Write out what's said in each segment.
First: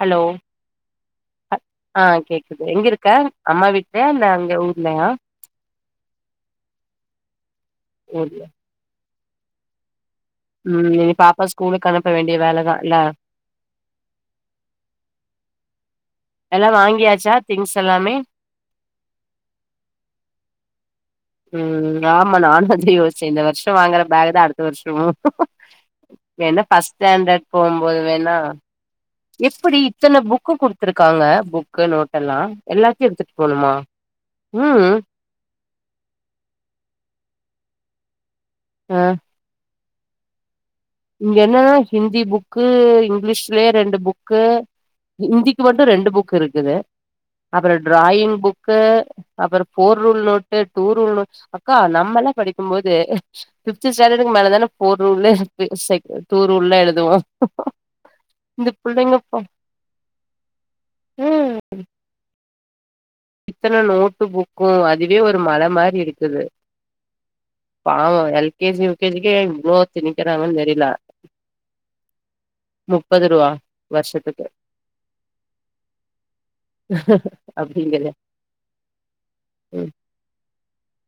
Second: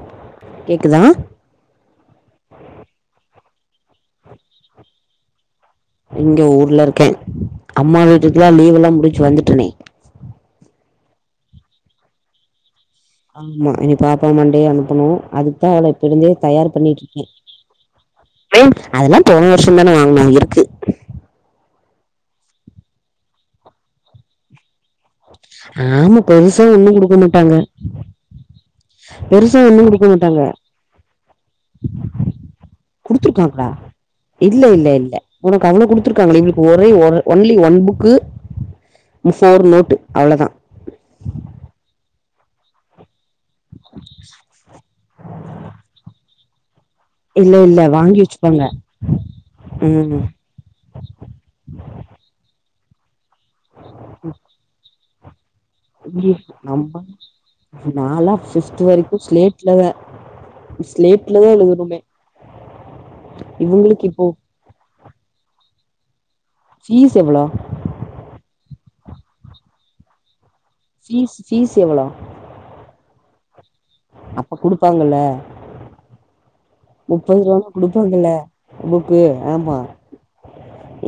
Hello கேக்குதா ஹ ஆ கேக்குது எங்க இருக்க அம்மா வீட்லயா இல்ல இங்க ஊர்லயா எங்க ஊர்ல இருக்க அம்மா ஊர்ல வீட்டுக்குலா லீவ் எல்லா முடிஞ்சு வந்துட்டனே ம் இனி பாப்பா ஸ்கூலுக்கு அனுப்ப வேண்டிய வேலதா இல்ல ஆமா இனி பாப்பா மண்டேய அனுப்பணு அதுக்குதா அவள இப்ப இருந்தே எல்லா தயார் பண்ணிட்ருக்க வாங்கியாச்சா திங்ஸ் எல்லாமே ஏ அதெல்லா போன வருஷோ தானே வாங்குனோ இருக்கு ம் ஆமா நானு அதா யோசிச்ச இந்த வருஷோ வாங்குற பேக் தா அடுத்த வருஷமு ஆமா வேனா பெருசா ஒண்ணு பஸ்ட் குடுக்க ஸ்டண்டர்ட் மாட்டாங்க போகுபோது வேணா பெருசா எப்படி ஒண்ணு குடுக்க இத்தன மாட்டாங்க புக்கு குடுத்துருக்காங்க புக்கு நோட எல்லா எல்லாத்தையு எடுத்துட்டு குடுத்துருக்காங்களா போணுமா இல்ல இல்ல ம் இல்ல உனக்கு அவ்ளோ குடுத்துருக்காங்களே எங்களுக்கு ஒரே ஒரு ஒன்லி ஒன் புக்கு அ ஃபோர் நோட்டு அவ்ளதா இங்க என்னன்னா ஹிந்தி புக்கு இங்லீஷ் இதுவே ரெண்டு புக்கு ஹிந்திக்கு மட்டு ரெண்டு புக் இருக்குது இல்ல அப்றோ இல்ல வாங்கி ட்ராயிங் வச்சுப்பாங்க புக்கு அப்புறோ போர் ரூல் ம் நோட் டூ ரூல் நோட் அக்கா நம்மல்ல எல்லாம் படிக்கும் போது ஃபித்து ஸ்டண்டர்டுக்கு மேலதான போ்த் ருலே அதுவு நம்ம நாலா இந்த பிப்த்து புள்ளைங்க வரைக்கு பா ஸ்லேட்ல ஸ்லேட்லே ம் எழுதனுமே இத்தன நோட்டு இப்போ புக்கு அதுவே ஒரு மல மாரி இருக்குது பீஸ் எவ்வளோ பாவு எல் கேஜி யு கேஜி கே ஏ இவ்ளோ திணிக்குறாங்கன்னு தெரில பீஸ் பீஸ் எவ்வளோ முப்பது ரூவா வருஷத்துக் அப்ப குடுப்பாங்கல முப்பது ரூபனா அப்டிங்கிற குடுப்பீங்கல்ல இன்னிக்கி ஆமா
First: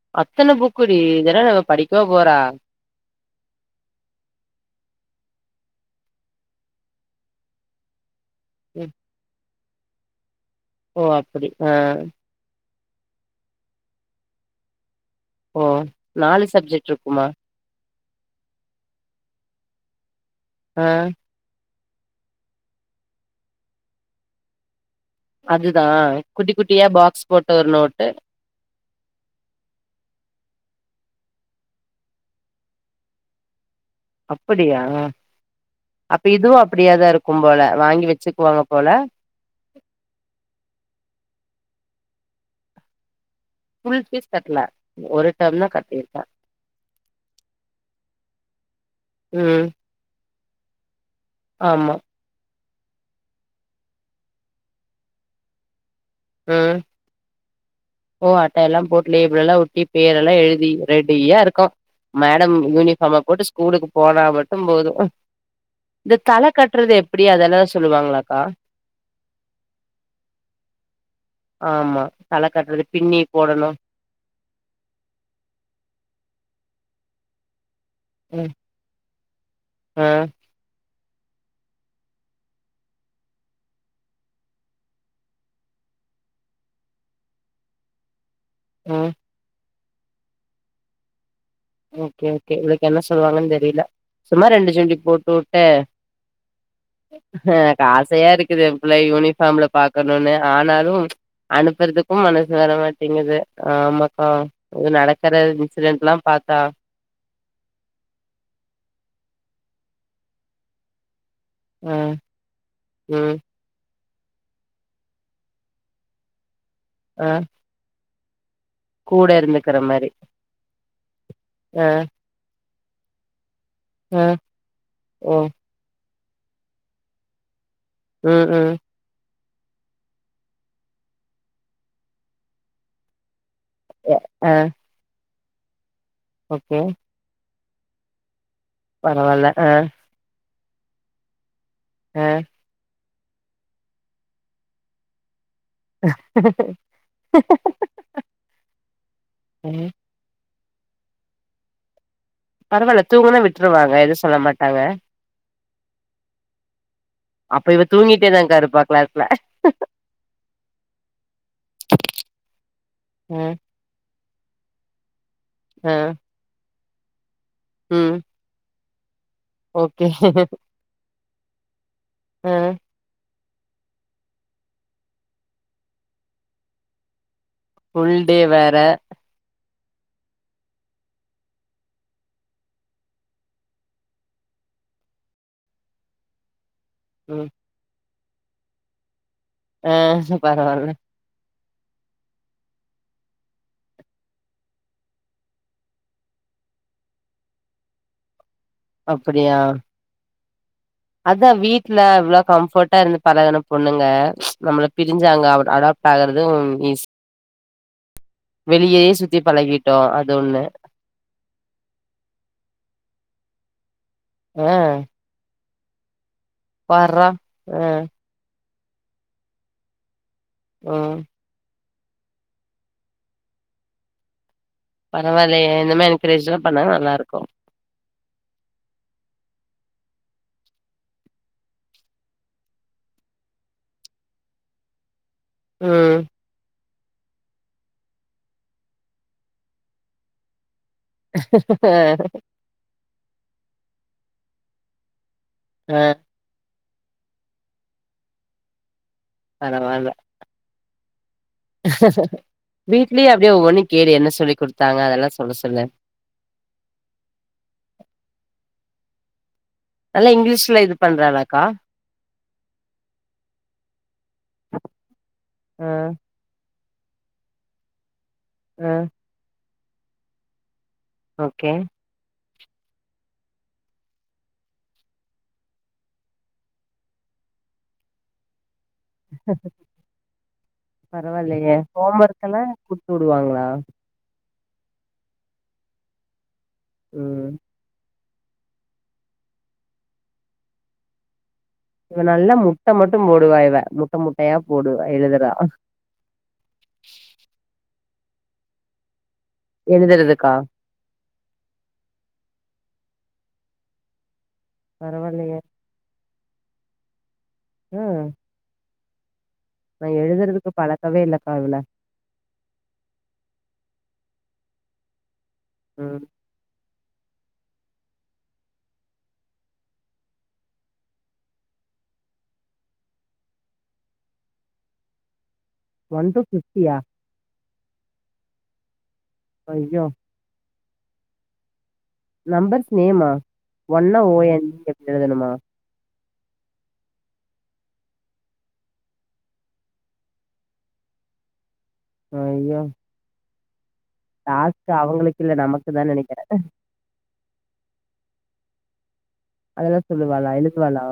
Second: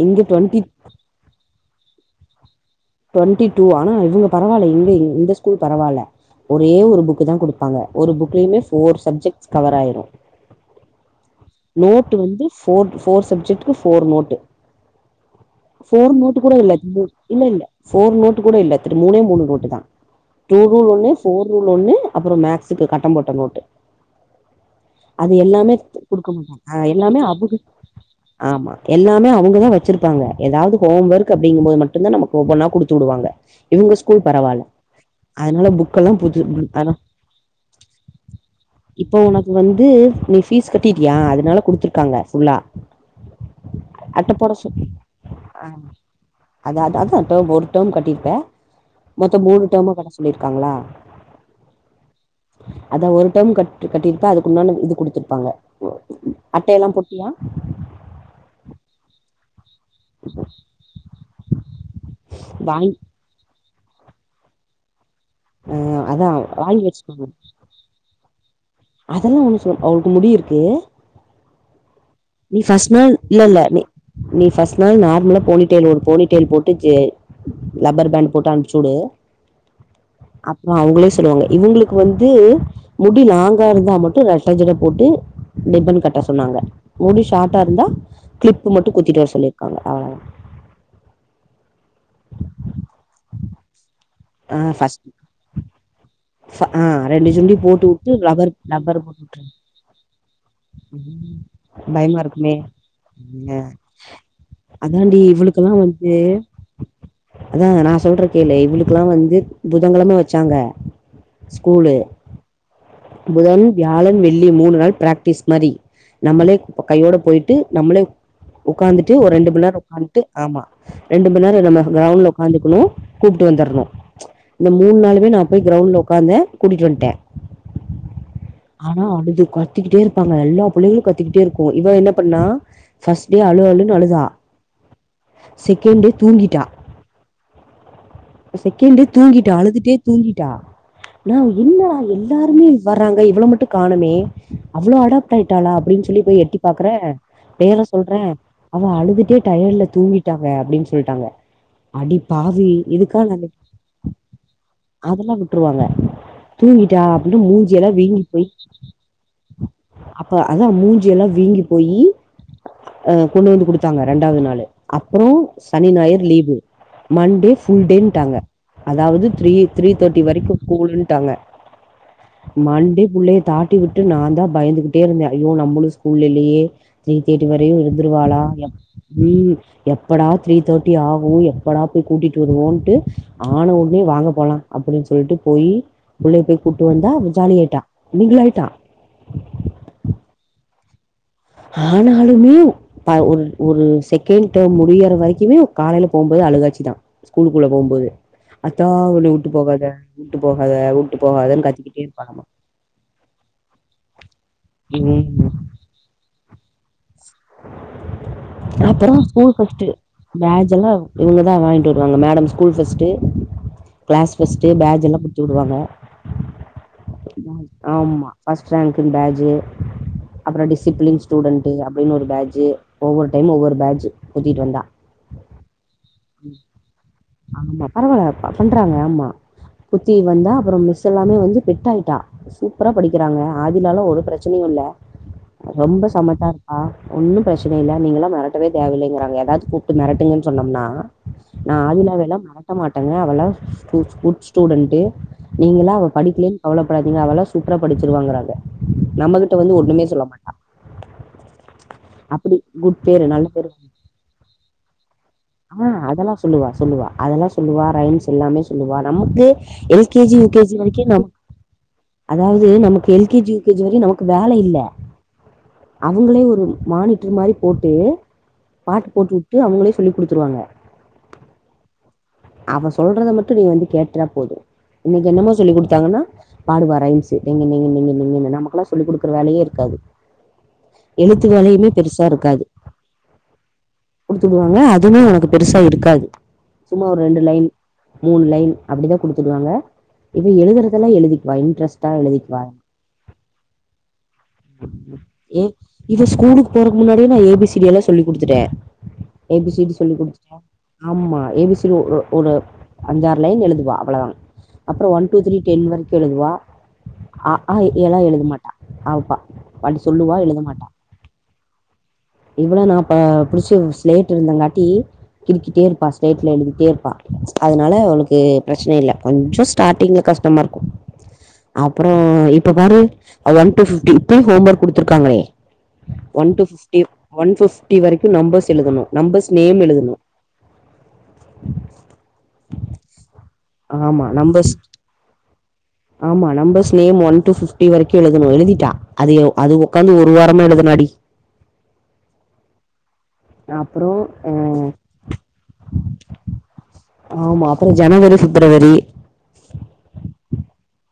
இங்க டொண்டி குடி இதெல்லா இவ படிக்கவா போறா ட்வெண்ட்டி டூ ஆனா இவங்க பரவால்ல இங்க இந்த ஸ்கூல் பரவால்ல ஒரே ஒரு புக்கு தா குடுப்பாங்க ஒரு புக்லயுமே போர் சப்ஜெக்ட்ஸ் கவர் ஆய்ரு ஓ அப்படி நோட்டு வந்து ஃபோர் ஃபோர் சப்ஜெக்ட்கு ஃபோர் நோட்டு ஓ ஃபோர் நோட்டு நாலு கூட இல்ல சப்ஜெக்ட் இருக்குமா இல்ல இல்ல ஃபோர் நோட் கூட இல்ல த்ர மூணே மூணு நோட்டு் தா டூ ரூல் ஆ ஒன்னு ஃபோர் ரூல் ஒண்ணு அப்புறோ மக்ஸுக்கு கட்டம் போட்ட நோட்டு அது எல்லாமே அதுதான் குட்டி அ குட்டியா எல்லாமே பாக்ஸ் போட்ட அபகு ஒரு நோட்டு ஆமா எல்லாமே அவங்கதா வச்சிருப்பாங்க ஏதாவது ஹோம் ஒர்க் அப்படிங்கு போது மட்டுந்தா நமக்கு ஒவ்வொன்னா குடுத்து விடுவாங்க இவங்கஸ் அப்படியா எல்லா அப்ப புது இதுவு ஆனா அப்படியாதா இருக்கும் போல வாங்கி வெச்சுக்குவாங்க போல இப்போ உனக்கு வந்து நீ ஃபீஸ் கட்டிட்டியா அதனால குடுத்துருக்காங்க ஃபுல்லா ஃபுல் ஃபீஸ் கட்ல ஒரு டேம்தா கட் அத அதா அதுதா இப்ப ஒரு டேம் கட்டிருப்ப மொத்தோ ம் மூணு டேமு கட்ட சொ ல்லிருக்காங்களா ஆமா அதா ஒரு டேம் க கட்டிருப்ப அதுக்கு உண்டான இது குடுத்திருப்பாங்க ம் அட்டையெல்லாம் போட் டியா ஓ அட்ட எல்லாம் போட்டு லேபிள் எல்லா ஒட்டி பேரெல்லா எழுதி ரெடியா இருக்கு மேடம் வாங்கி யூனிஃபாம போட்டு ஸ்கூலுக்கு போனா மட்டும் போது ஆ இந்த அதா தல வாங்கி கட்றது எப்படி வச்சுக்கோங்க அதெல்லா சொல்லுவாங்களாக்கா அதெல்லா ஒண்ணு சொ அவளுக்கு முடி இருக்கு ஆமா தல நீ கட்டுறது ஃபஸ் நாள் பின்னி இல்ல இல்ல போடணும் நீ நீ பஸ்ட் நாள் நார்மலா போனி டைல் ஒரு ஒரு போனி டைல் போட்டு ஜெ லப்பரு பேண்டு போட்டு ம் அனுப்ச் சுடு ஆ அப்புற அவுங்களே சொல்லுவாங்க இவங்களுக்கு வந்து முடி லாங் கா இருந்தா மட்டு ரெட்ட ஜட போட்டு ரிப்பனு கட்ட சொன்னாங்க முடி ஷாட்டா இருந்தா க்ளிப் மட்டு ம் குத்திட்டு வர சொல்லிருக்காங்க அவளதா ஓகே ஓகே இவளுக்கு என்ன சொல்லுவாங்கன் தெரில சும்மா ஆ ரெண்டு ஜுண்டி ஃபர்ஸ்ட் போட்டு வுட்டு ஃப ஆ ரெண்டு அ சுண்டி எனக் போட்டு வுட்டு ஆசையா ரப்பர் இருக்குது எ ரப்பர் பிள்ளையா போட்டு வுட்ரு யூனிபாம்ல பாக்கணுனு ஆனாலும் ம் பயமா அனுப்புறதுக்கும் மனசு இருக்குமே வரமாட்டிங்கிது ஆ ஆமாக்கா அதாண்டி நடக்கற இவளுக்கெல்லா வந்து இன்சிடெண்ட்லா பா தா அதா நா சொல்ற கேளு இவளுக்ல்லா வந்து புதங்கெழம வெச்சாங்க அ ஸ்கூலு ம் புதன் வியாழன் வெள்ளி மூணு நாள் ப்ராக்டிஸ் மாரி நம்மளே கையோட அ போயிட்டு நம்மளே உக்காந்துட்டு கூட ஒரு ரெண்டு மண் இருந்துக்கிற நேரோ மாரி உக்காந்ட்டு ஆமா ரெண்டு மண் நேர நம்ம அ க்ரௌண்ல உககாந்துக்கணு கூப்ட்டு வந்தரணு அ இந்த மூணு நாளுமே ஓ நா போய் க்ரௌண்ல உக்காந்த கூட்டிட்டு வந்ட்டே ம் ம் ஆனா அழுது கத்தக்கிட்டே இருப்பாங்க எல்லா பிள்ளைகளு கத்தக்கிட்டே இருக்கு இவ என்ன பண்ணா ஃபஸ் டே அழு எ அழுன்அழுதா அ செகெண் டே தூங்கிட்டா ஓகே செகெண்டே பரவால்ல தூங்கிட்டா அ அழுதுட்டே தூங்கிட்டா நா என்னடா அ எல்லாருமே வராங்க இவள மட்டு காணமே அவ்வளோ அடாப்ட்டாய்ட்டாளா அப்படின் சொல்லி போய் எட்டி பாக்குறே பேர்லா சொல்ற அவ அழுதுட்டே டயட்ல ம் தூங்கிட் டாங்க அப்படின் சொல்ட்டாங்க அடி பாவி பரவால்ல இதுக்கா தூங்குனா நானு விட்ருவாங்க எதுவு சொல்ல மாட்டாங்க அதெல்லா விட்ருவாங்க தூங்கிட்டா அப்டினு அப்ப இவ மூஞ்சியெல்லா வீங்கி போயி தூங்கிட்டேதாக்கா [unintelligible] அப்ப அதா மூஞ்சியெல்லா வீங்கி போயி ஆ கொண்டு ம் வந்து குடுத்தாங்க ரெண்டாவது நாளு அப்புறோ சனி அ ஞாயர் லீவு மண்டே ம் ஃபுல்டேன்டாங்க அதாவது த்ரீ த்ரீ ஓகே தேட்டி வரைக்கு ஸ்கூலுன்ட்டாங்க அ மண்டே புள்ளைய தாட்டி விட்டு நா தா பயந்துகிட்டே இருந்தே ஐயோ நம்மளு ஸ்கூல்ல இல்லயே த்ரி தேட்டி வரையு ஃபுல் டே இருந்திருவாளா எ வேற ம் எப்படா த்ரீ தேட்டி ஆகோ எப்படா போய் கூட்டிட்டு வருவோன்ட்டு ஆன உட்னே வாங்க போலா அப்படி சொல்ட்டு போயி புள்ளைய போய் கூட்டு வந்தா அவ ம் ஜாலியாய்ட்டா மிங்களாய்ட்டா ஆ பரவால்ல ஆனாலுமே ப ஒரு ஒரு செகண்ட் டேம் முடியிற வரைக்கிமே காலைல போம்போது அழுகாச்சிதா. ஸ்கூலுக்குள்ள போம்போது ஆத்தா உள்ளயே உட்டு அப்டியா போகாத உட்டு போகாத உ அதா வீட்ல இவ்ளோ கம்ஃபட்டா இருந்து பழகன பொண்ணுங்க நம்மள பிரிஞ்சு அங்க ம் அவ்டு அடா டாகறதும் ஈசி அப்புறோ சுத்தி ஸ்கூல் ஃபஸ்டு. பழகிட்டோ அது ஒண்ணு பேட்ஜ் எல்லா இவுங்கதா வாய்ங்ட்டு வருவாங்க madam school first. Class first ஆ பேஜ் எல்லா குத்தி உடுவாங்க பார்றா ஆ [unintelligible] ஆமா. ஃபஸ்ட் ரேங்க்குன் பேஜு அப்புறோ ம் டிசிப்ளின் ஸ்டூடண்டு அப்டின் ஒரு பேஜு. ஒவ்வொரு டைமு ஒவ்வொரு பேஜு குத்திட்டு வந்தா. பரவால்லயே இந்த மாரி என்கரேஜ்லாம் பண்ணா நல்லாரு ஆமா பரவால ப பண்றாங்க ஆமா குத்தி வந்தா அப்புறோ மிஸ் எல்லாமே வந்து பெட்டாயிட்டா. சூப்பரா படிக்கிறாங்க ஆதிலால ஒரு பிரச்சினியு இல்ல ரொம்ப ம் சமத்தாருப்பா. ஒன்னும் பிரச்சன இல்ல நீங்கள்லா மெரட்டவே தேவையில்லைங்கறாங்க எதாவ்து கூப்ட்டு மெரட்டுங்கன் சொன்னம்னா அ. மரட்ட மாட்டங்க அவள்லா குட் குட் ஸ்டூடண்டு நீங்களா ஆ அவ படிக்லின் கவலபடாதிங்க அவள்லா சூப்பரா படிச்சிருவாங்கறாங்க நம்மகிட்ட வந்து ஒன்னுமே சொல்ல மா அப்டி குட் பேரு வீட்லியு நல்ல அப்டியே பேரு ஒவ்வொன்னு கேளு என்ன சொல்லி குடுத்தாங்க அதெல்லா சொல்ல சொல்லு. ஆ அதெல்லா சொல்லுவா சொல்லுவா அதெல்லா சொல்லுவா ரைம்ஸ் எல்லாமே சொல்லுவா நமக்கு எல் கே நல்லா ஜி, யூ கே ஜி இங்கிலீஷ்ல இது வரைக்கு நமக் பண்றாளாக்கா அதாவ்து நமக்கு L K G, U K G வரையு நமக்கு வேலை இல்ல. ஆ அவுங்களே ஒரும் மானிட்ர் மாரி போட்டு ஆ பாட்டு போட்டு உட்டு அவுங்களே சொல்லி குடுத்துருவாங்க. ஓகே. அவ சொல்றத மட்டு நீ வந்து கேட்டா போது. இன்னிக்கு என்னம்மா சொல்லி குடுத்தாங்கன்னா பாடுவா ரைம்ஸு டிங்கிடிங்கிடிங்கிடிங்கின்னு நமக்குலாஸ் சொல்லி குடுக்கற வேலையே இருக்காது. எழுத்து பரவால்லையே வேலையுமே ஹோம் பெருசா ஒர்க் எல்லா இருக்காது குட்த்துடுவாங்களா? குடுத்துடுவாங்க அதுனா உனக்கு பெருசா இருக்காது சும்மா ஒரு ரெண்டு ம் லைன் மூன் லைன் அப்டிதா குடுத்துடுவாங்க இது எழுதுறதெல்லா எழுதிக்வா இன்ட்ரெஸ் இவ நல்லா முட்ட மட்டும் போடுவா இவ முட்ட முட்டையா போடுவ எழுதறா. ஏ இவ ஸ்கூலுக்கு போறக்கு முன்னாடியே நா ஏ பி சி டி எல்லா சொல்லி குடுத்துட்டே. ஏ பி சி டி சொல்லி எழுதுறதுக்கா குடுத்துட்டே. ஆமா ஏ பி சி டி ஒரு ஒரு அஞ்சாறு லைன் எழுதுவா அவ்ளதா. அப்புறோ ஒன் டூ த்ரீ பரவாயில்லையே டென் வரைக்கு எழுதுவா. அ ஆ இ ஈ எல்லா ம் எழுதமாட்டா. அவுப்பா நா எழுதுறதுக்கு பழக்கவே இல்லக்கா இவள. இவ்ள நா ப புடிச்சு ஸ்லேட் எழுதங்காட்டி கிருக்கிட்டே இருப்பா ம் ஸ்லேட்ல எழுதிட்டேருப்பா. அதுனால அவுளுக்கு பிரச்சனை இல்ல கொஞ்ச ஸ்டாட்டிங்ல கஷ்டமாருக்கு. அப்புறோ இப்ப பாரு அது ஒன் டூ ஃபிஃப்டி இப்பியு ஹோம் ஒர்க் குடுத்துருக்காங்களே. One two fifty one fifty வரைக்கு நம்பஸ் எழுதுணு நம்பஸ் நேம் ஐயோ எழுதுணு. நம்பர்ஸ் நேமா ஒன்னா ஆமா ஓ என் நம்பர்ஸ் இ அப்டி எழுதணுமா? ஆமா numbers name one two fifty வரைக்கு எழுதணு எழுதிட்டா. அதயு அது ஒக்காந்து ஒரு வாரமா எழுதுனாடி. அய்யோ. அப்புறோ அ டாஸ்க்கு அவங்களுக்கு இல்ல நமக்கு தா நனைக்கிற ஆமா அப்பற ஜனவரி பிப்ரவரி அதெல்லா சொல்லுவாளா எழுதுவாளா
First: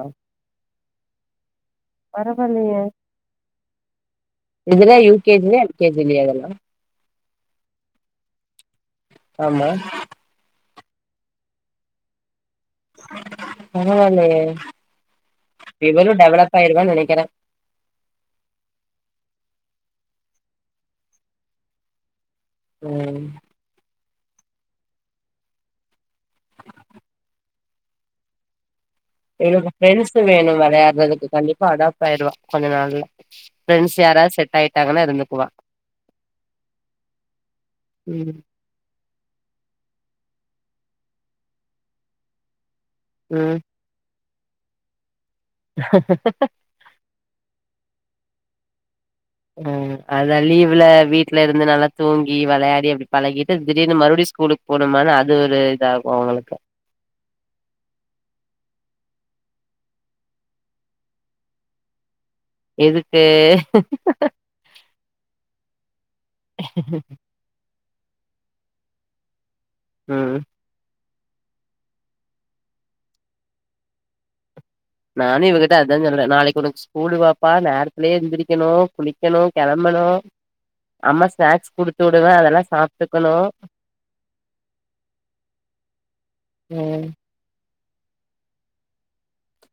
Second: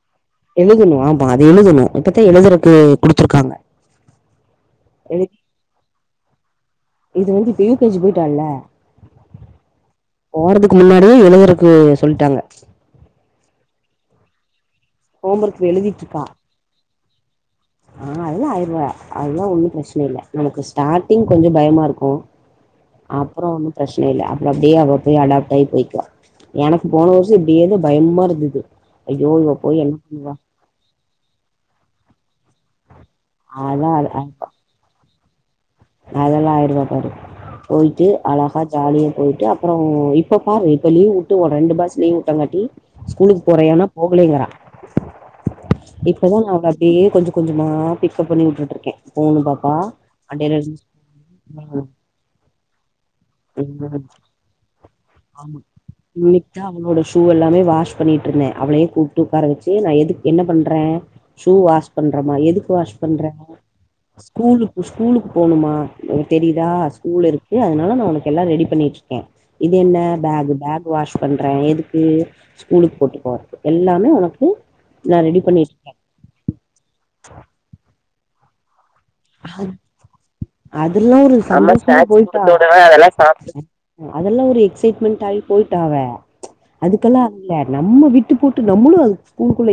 எழுதணு ஆமா அது எழுதணு இப்பத்தா எழுதறக்கு பரவாயில்லையே குடுத்துருக்காங்க இதெல்லா யூ கே ஜி யா எல் கே ஜி லயா அதெல்லா இது வந்து இப்ப யூ கே ஜி போயிட்டால ஆமா போறதுக்கு முன்னாடி எழுதறக்கு சொல்லிட்டாங்க பரவால்லே ஹோம் ஒர்க் இவளு எழுதிட்ருக்கா டெவலப் ஆயிருவான்னு நனைக்கிற ஆ அதெல்லா ஆய்டுவா அதல்லா ஒன்னு பிரச்சன இல்ல நமக்கு ஸ்டார்ட்டிங் கொஞ்சன பயமா இருக்கு ம் அப்புற ஒன்னு பிரச்சன இல்ல அப்புற அப்டியே அவ போய் அடாப்ட் ஆகி போய்குவா எனக்கு போன வருஷ ஏதோ பயமா இருந்தது ஐயோ இவ இவளுக்கு போய் என்ன ஃப்ரெண்ட்ஸு பண்ணுவா வேணு விளையாடுறதுக்கு கண்டிப்பா அடாப்ட் ஆயிடுவா கொஞ்ச நாள்ள ஃபிரெண்ட்ஸ் அதா யாராவது செட் ஆயிட்டாங்கன்னா இருந்துக்குவா அதெல்லா ஆயிருவா பாரு போய்ட்டு ம் அழகா ஜாலியா போயிட்டு அப்புறோ இப்ப பாரு இப்ப லீவ் விட்டு ஒரு ரெண்டு மாசம் லீவ் விட்டங்காட்டி ஸ்கூலுக்கு ம் போறேனா போலேங்றா இப்பதா ந அப்டியே கொஞ்ச கொஞ்சமா பிக்கப் பண்ணி விட்டுட்டு இருக்கே ம் அதா லீவ்ல வீட் வீட்ல இருந்து நல்லா தூங்கி விளையாடி அப்டி பழகிட்டு திடீர்னு மறுபடியு ஸ்கூலுக்கு போனுமானு அது ஒரு இதாகு அவங்களுக்கு இன்னிக்குத்தா அவளோட ஷூ எல்லாமே வாஷ் பண்ணிட்டு இருந்த அவளே கூப்ட்டு உட்க்கார வச்சு நா எதுக்கு என்ன பண்ற ஷூ வாஷ் பண்றமா எதுக்கு வாஷ் பண்ற ஸ்கூலு ஸ்கூலுக்கு போனுமா தெரிதா ஸ்கூல் இருக்கு அதனால நா உனக்கு எல்லா ரெடி பண்ணிட்டு இருக்கே இத என்ன ம் பேக் பேக் வாஷ் பண்ற எதுக்கு ஸ்கூலுக்கு போட்டு போறதுக்கு எல்லாமே உனக்கு நா ரெடி நானு இவகிட்ட பண்ணிட்ருக்கே அதா சொல்ற நாளைக்கு உனக்கு ஸ்கூல் பாப்பா நேரத்துலயே எந்திரிக்கணு குளிக்கணு கெளம்பணு அதெல்லா அம்மா ஒரு ஸ்நாக்ஸ் சமஸ்தா குடுத்து விடுவே போயிட்டு அதெல்லா சாப்ட்டுக்கணு அதெல்லா ஒரு எக்சைட்மெண்ட் ஆயி போயிட்டா அவ ம் அதுக்கெல்லா அழுல நம்ம விட்டு போட்டு நம்மளு அது ஸ்கூல்குள்ள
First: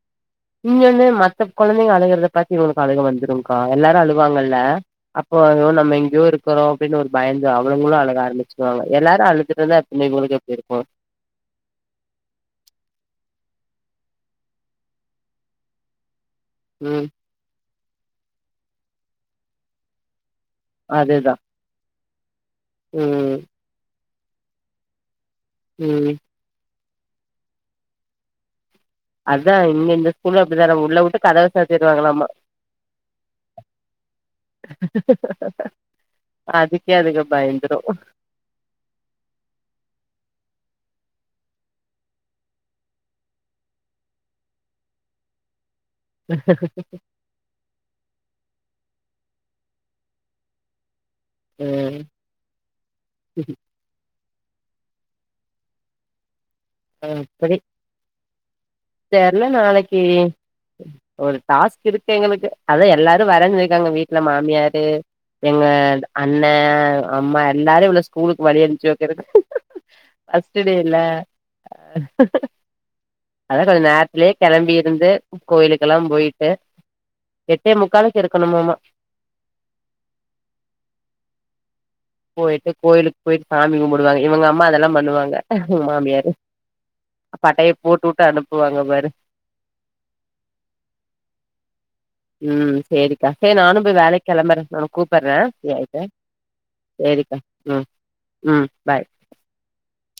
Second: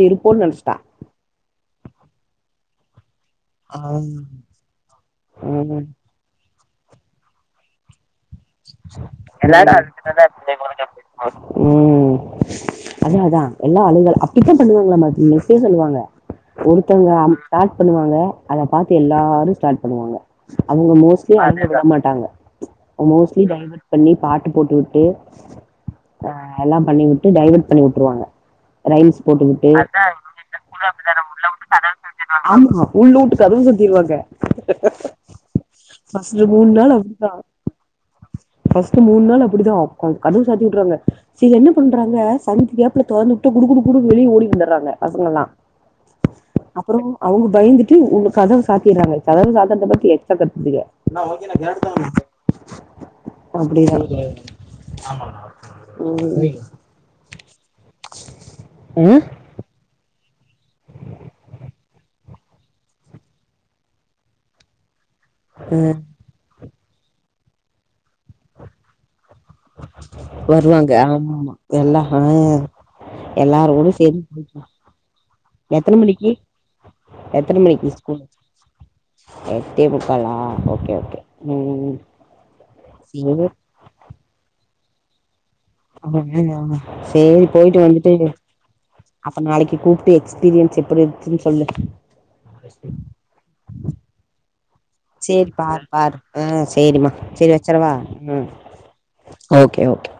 இங்க வந்து மத்த கொந்தைங்க அழுகுறத பாத்த இவுகளுக்கு அழுக வந்துரு ஆ எல்லாரு அழுவாங்கல்ல அப்போ ஐயோ ம் நம்ம எங்கேயோ இருக்கோ அப்டின்னு ஒரு பயந்து அவுளுங்ளு அழுக ஆரம்பிச்சிருவாங்க எல்லாரு அழுதுட்டுகிட்டு இருந்த பிள்ளைகளுக்கு எப்டி இருக்கு ம் அதா அதா எல்லா அழுங்கலா அப்டித்தா பண்ணுவாங்கள மிஸ்சே சொல்லுவாங்க ம். ஒருத்தவங்க ஸ்டார்ட் பண்ணுவாங்க அத பார்த்து எல்லாரு ஸ்டார்ட் பண்ணுவாங்க அவங்க மோஸ்ட்லி அதுதான். அழ விட மாட்டாங்க ம், மோஸ்ட்லி டைவர்ட் பண்ணி பாட்டு போட்டுவிட்டு ம் அ எல்லா பண்ணிவிட்டு டைவேர்ட் பண்ணி விட்டுருவாங்க ரைம்ஸ் போட்டு அதா விட்டு இங்க இந்த ஸ்கூல்ல அப்டி தானாம்மா உள்ள விட்டு கதவ சாத்திடுவாங்கலாம்மா ஆமா உள்ள விட்டு கதுவு சாத்திருவாங்க ஃபஸ்ட்டு மூண் நாள் அதுக்கே அதுங்க அப்டிதா பயந்துரும். ஃபர்ஸ்ட் மூண் நாள் அப்படிதா கதவ சாத்தி விட்டுறாங்க சில என்ன பண்றாங்க சந்துகேப்ல தொறந்து விட்டு குடு குடு குடு வெளிய ஓடி வந்துறாங்க பசங்கள்ளா அப்பறோ அவுங்க பயந்துட்டு உங்க கதவு சாத்திறாங்க கதவு சாத்தறத பத்தி கேக் ம். [unintelligible] அப்படிதா ம் அ அப்பவே ஆ தெர்ல நாளைக்கி ஒரு டாஸ்க் இருக்கு எங்களுக்கு அதா எல்லாரு வர்றன்னு சொல்லிருக்காங்க வீட்டுல மாமியாரு எங்க ஆ அண்ண, அம்மா எல்லாரு இவள ஸ்கூலுக்கு வழி அனுப்ச்சு வெக்கறது. ஃபஸ்ட்டு டே வருவாங்க இல்ல ஆமா எல்லா ஆ அதா கொஞ்சோ எல்லாரோட சேந்து நேரத்துலே போயிக்கலா கெளம்பி இருந்து கோயிலுக்கெல்லா எத்தன மணிக்கு போயிட்டு எத்தன எட்டே மணிக்கு முக்காலுக்கு ஸ்கூல் இருக்கணுமாம்மா. எட்டே முக்காலா. ஓகே ஓகே ம் போயிட்டு கோயிலுக்கு சேரி போயிட்டு சாமி கும்புடுவாங்க. இவங்க அம்மா அதெல்லா பண்ணுவாங்க. மாமியாரு சேரி பட்டைய போயிட்டு வந்துட்டு போட்டுட்டு அனுப்புவாங்க பாரு. அப்ப நாளைக்கு கூப்ட்டு எக்ஸ்பீரியன்ஸ் எப்படி இருந்துச்சுன்னு சொல்லு. ம் சேரிக்கா சே நானு போய் வேலைக்கு கெளம்பற நா உனக்கு கூப் சேரி பாரு, பாரு அ சேரிமா சேரிக்கா சேரி ம் வெச்சரவா. ம். Okay okay